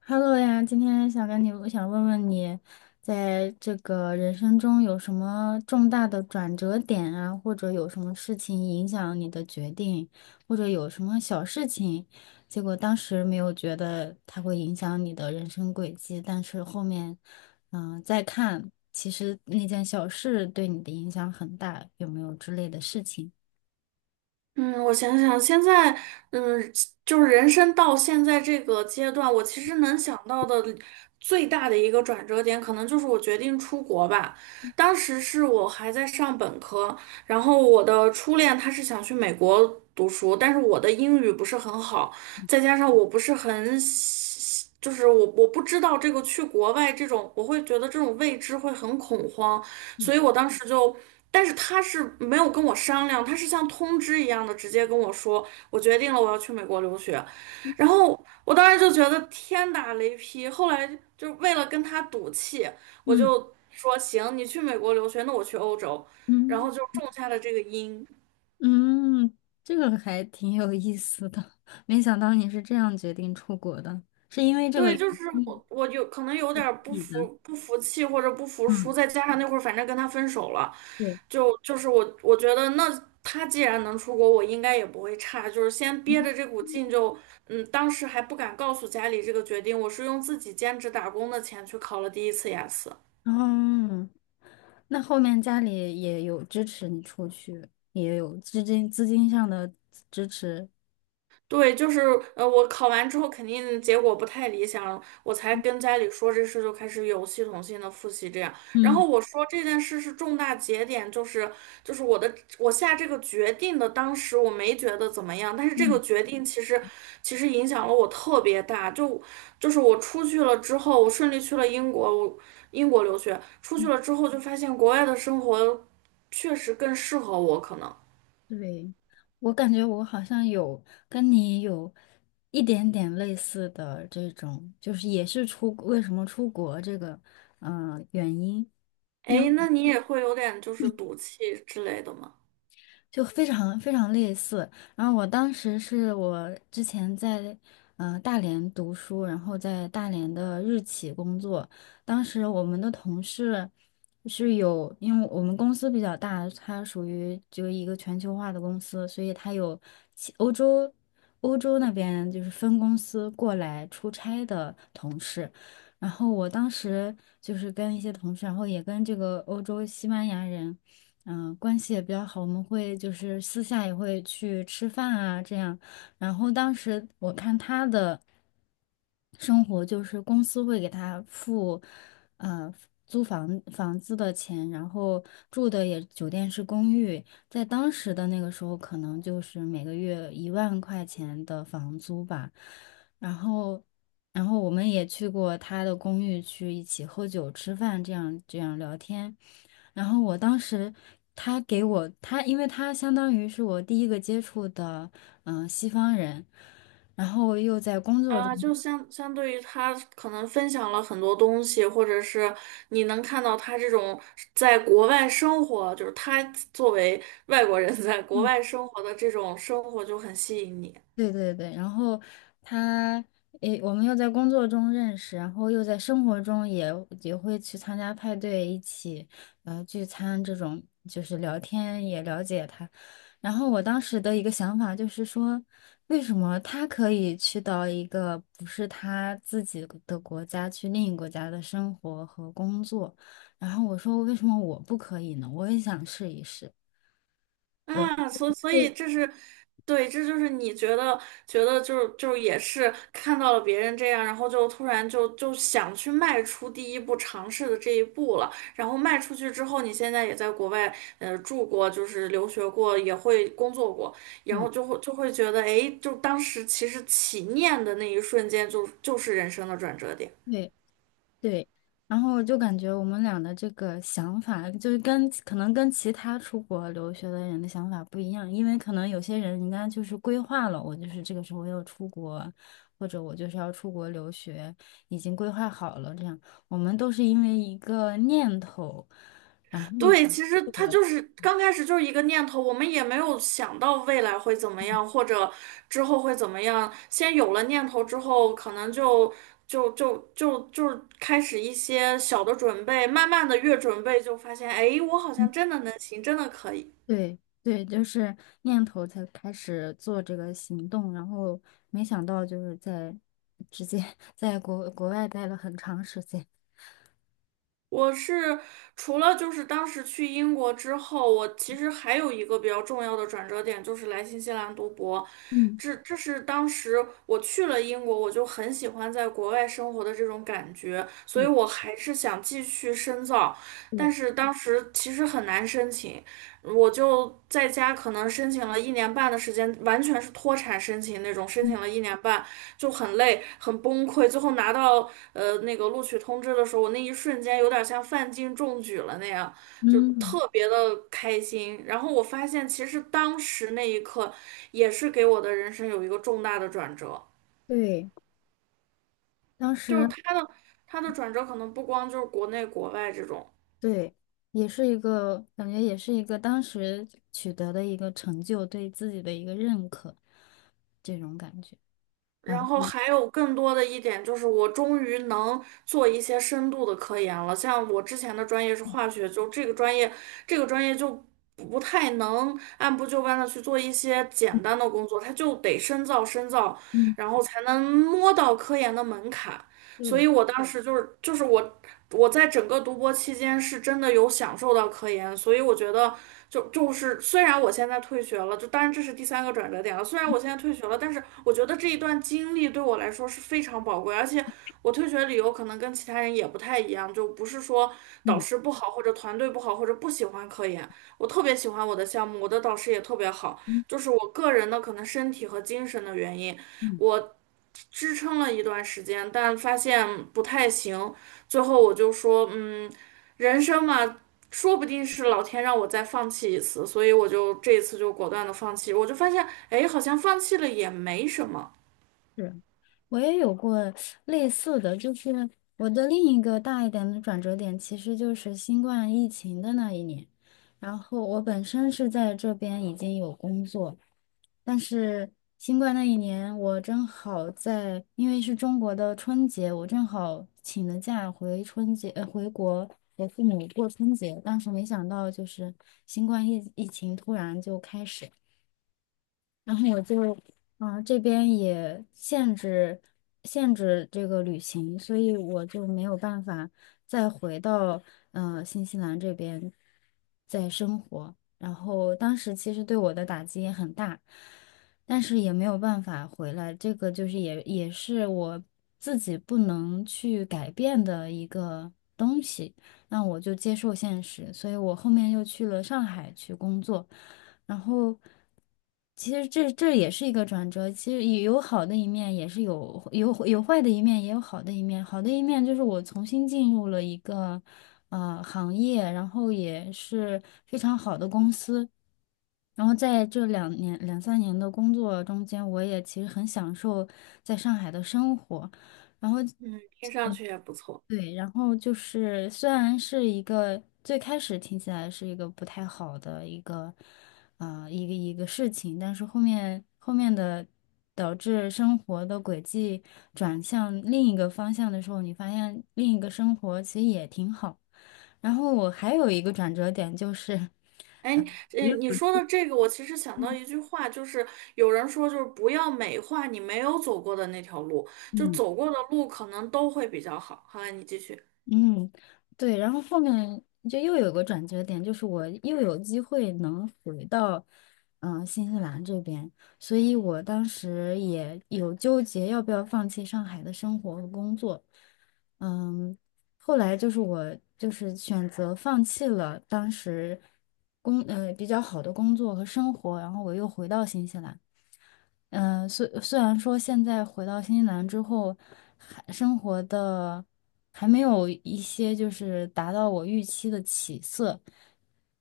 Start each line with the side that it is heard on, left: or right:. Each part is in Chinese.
left: Hello 呀，今天想跟你，我想问问你，在这个人生中有什么重大的转折点啊，或者有什么事情影响你的决定，或者有什么小事情，结果当时没有觉得它会影响你的人生轨迹，但是后面，再看，其实那件小事对你的影响很大，有没有之类的事情？
right: 嗯，我想想，现在，嗯，就是人生到现在这个阶段，我其实能想到的最大的一个转折点，可能就是我决定出国吧。当时是我还在上本科，然后我的初恋他是想去美国读书，但是我的英语不是很好，再加上我不是很就是我不知道这个去国外这种，我会觉得这种未知会很恐慌，
left: 嗯
right: 所以我当时就，但是他是没有跟我商量，他是像通知一样的直接跟我说，我决定了我要去美国留学，然后我当时就觉得天打雷劈，后来就为了跟他赌气，我
left: 嗯
right: 就说行，你去美国留学，那我去欧洲，然
left: 嗯，
right: 后就种下了这个因。
left: 嗯，这个还挺有意思的，没想到你是这样决定出国的，是因为这个
right: 对，
left: 原
right: 就是
left: 因
right: 我，我有可能有点儿不
left: 你
right: 服
left: 的，
right: 不服气或者不服输，
left: 嗯，
right: 再加上那会儿反正跟他分手了，
left: 对，
right: 就是我觉得那他既然能出国，我应该也不会差，就是先憋
left: 嗯，
right: 着这股劲就，嗯，当时还不敢告诉家里这个决定，我是用自己兼职打工的钱去考了第一次雅思。
left: 后那后面家里也有支持你出去，也有资金上的支持，
right: 对，就是我考完之后肯定结果不太理想，我才跟家里说这事，就开始有系统性的复习这样。然后
left: 嗯
right: 我说这件事是重大节点，就是我下这个决定的，当时我没觉得怎么样，但是这
left: 嗯
right: 个决定其实影响了我特别大，就就是我出去了之后，我顺利去了英国，我英国留学，出去
left: 嗯，
right: 了之后就发现国外的生活确实更适合我，可能。
left: 对，我感觉我好像有跟你有一点点类似的这种，就是也是出，为什么出国这个，原因。
right: 哎，那你也会有点就是赌气之类的吗？
left: 就非常非常类似。然后我当时是我之前在大连读书，然后在大连的日企工作。当时我们的同事是有，因为我们公司比较大，它属于就一个全球化的公司，所以它有其欧洲欧洲那边就是分公司过来出差的同事。然后我当时就是跟一些同事，然后也跟这个欧洲西班牙人。关系也比较好，我们会就是私下也会去吃饭啊，这样。然后当时我看他的生活，就是公司会给他付，呃，房子的钱，然后住的也酒店是公寓，在当时的那个时候，可能就是每个月1万块钱的房租吧。然后，然后我们也去过他的公寓去一起喝酒、吃饭，这样聊天。然后我当时他给我他，因为他相当于是我第一个接触的西方人，然后又在工作中。
right: 啊，就相对于他可能分享了很多东西，或者是你能看到他这种在国外生活，就是他作为外国人在国外生活的这种生活就很吸引你。
left: 对对对，然后他，诶，我们又在工作中认识，然后又在生活中也会去参加派对，一起聚餐这种，就是聊天也了解他。然后我当时的一个想法就是说，为什么他可以去到一个不是他自己的国家，去另一个国家的生活和工作？然后我说，为什么我不可以呢？我也想试一试。
right: 啊，所以
left: 对，
right: 这是，对，这就是你觉得觉得就是也是看到了别人这样，然后就突然就想去迈出第一步，尝试的这一步了。然后迈出去之后，你现在也在国外住过，就是留学过，也会工作过，然
left: 对
right: 后就会觉得，哎，就当时其实起念的那一瞬间就是人生的转折点。
left: 对，对，然后就感觉我们俩的这个想法，就是跟可能跟其他出国留学的人的想法不一样，因为可能有些人人家就是规划了，我就是这个时候要出国，或者我就是要出国留学，已经规划好了这样。我们都是因为一个念头，
right: 对，其实他就是刚开始就是一个念头，我们也没有想到未来会怎么样，或者之后会怎么样。先有了念头之后，可能就开始一些小的准备，慢慢的越准备就发现，哎，我好像
left: 嗯
right: 真的能行，真的可以。
left: 对对，就是念头才开始做这个行动，然后没想到就是在直接 在国外待了很长时间。
right: 我是除了就是当时去英国之后，我其实还有一个比较重要的转折点，就是来新西兰读博。
left: 嗯，
right: 这是当时我去了英国，我就很喜欢在国外生活的这种感觉，所以
left: 对
right: 我还是想继续深造。
left: 对。
right: 但是当时其实很难申请，我就在家可能申请了一年半的时间，完全是脱产申请那种，申请了一年半就很累，很崩溃，最后拿到。那个录取通知的时候，我那一瞬间有点像范进中举了那样，就
left: 嗯，
right: 特别的开心。然后我发现，其实当时那一刻也是给我的人生有一个重大的转折，
left: 对，当
right: 就是
left: 时
right: 他的他的转折可能不光就是国内国外这种，
left: 对，也是一个感觉，也是一个当时取得的一个成就，对自己的一个认可，这种感觉。然
right: 然
left: 后，
right: 后
left: 嗯，
right: 还有更多的一点就是，我终于能做一些深度的科研了。像我之前的专业是化学，就这个专业，这个专业就不太能按部就班的去做一些简单的工作，它就得深造深造，
left: 嗯
right: 然后才能摸到科研的门槛。所
left: 对，
right: 以我当时就是我在整个读博期间是真的有享受到科研，所以我觉得就就是虽然我现在退学了，就当然这是第三个转折点了，虽然我现在退学了，但是我觉得这一段经历对我来说是非常宝贵，而且我退学理由可能跟其他人也不太一样，就不是说导
left: 嗯
right: 师不好或者团队不好或者不喜欢科研，我特别喜欢我的项目，我的导师也特别好，
left: 嗯
right: 就是我个人的可能身体和精神的原因。
left: 嗯，
right: 我支撑了一段时间，但发现不太行。最后我就说，嗯，人生嘛，说不定是老天让我再放弃一次，所以我就这一次就果断的放弃。我就发现，哎，好像放弃了也没什么，
left: 是，我也有过类似的，就是我的另一个大一点的转折点，其实就是新冠疫情的那一年。然后我本身是在这边已经有工作。但是新冠那一年，我正好在，因为是中国的春节，我正好请了假回春节，呃，回国给父母过春节。但是没想到，就是新冠疫情突然就开始。然后我就，这边也限制这个旅行，所以我就没有办法再回到新西兰这边再生活。然后当时其实对我的打击也很大，但是也没有办法回来。这个就是也是我自己不能去改变的一个。东西。那我就接受现实，所以我后面又去了上海去工作，然后其实这也是一个转折，其实也有好的一面，也是有坏的一面，也有好的一面。好的一面就是我重新进入了一个行业，然后也是非常好的公司。然后在这两三年的工作中间，我也其实很享受在上海的生活。
right: 嗯，听上去也不错。
left: 对，然后就是虽然是一个最开始听起来是一个不太好的一个，一个事情，但是后面的导致生活的轨迹转向另一个方向的时候，你发现另一个生活其实也挺好。然后我还有一个转折点就是
right: 哎，
left: 不
right: 你说的这个，我其实想到一句话，就是有人说，就是不要美化你没有走过的那条路，就
left: 嗯。
right: 走过的路可能都会比较好。好，你继续。
left: 嗯，对，然后后面就又有个转折点，就是我又有机会能回到，新西兰这边，所以我当时也有纠结要不要放弃上海的生活和工作，嗯，后来就是我就是选择放弃了当时比较好的工作和生活，然后我又回到新西兰。嗯，虽然说现在回到新西兰之后，还生活的还没有一些就是达到我预期的起色，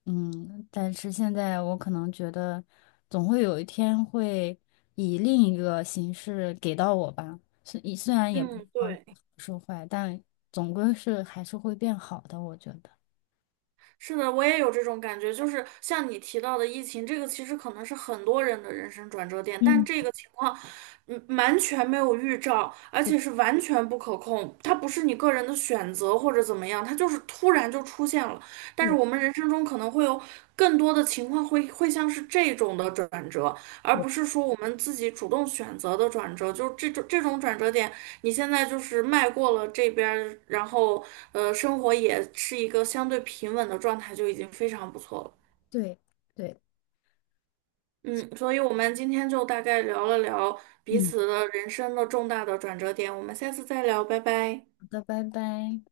left: 嗯，但是现在我可能觉得总会有一天会以另一个形式给到我吧，虽然也不知
right: 嗯，
left: 道是
right: 对。
left: 好是坏，但总归是还是会变好的，我觉得。
right: 是的，我也有这种感觉，就是像你提到的疫情，这个其实可能是很多人的人生转折点，但
left: 嗯，
right: 这个情况，嗯，完全没有预兆，而且是完全不可控，它不是你个人的选择或者怎么样，它就是突然就出现了。但是
left: 对，
right: 我们人生中可能会有更多的情况会像是这种的转折，而不是说我们自己主动选择的转折，就是这种转折点，你现在就是迈过了这边儿，然后生活也是一个相对平稳的状态，就已经非常不错了。
left: 对对，
right: 嗯，所以我们今天就大概聊了聊彼
left: 嗯，
right: 此的人生的重大的转折点，我们下次再聊，拜拜。
left: 好的，拜拜。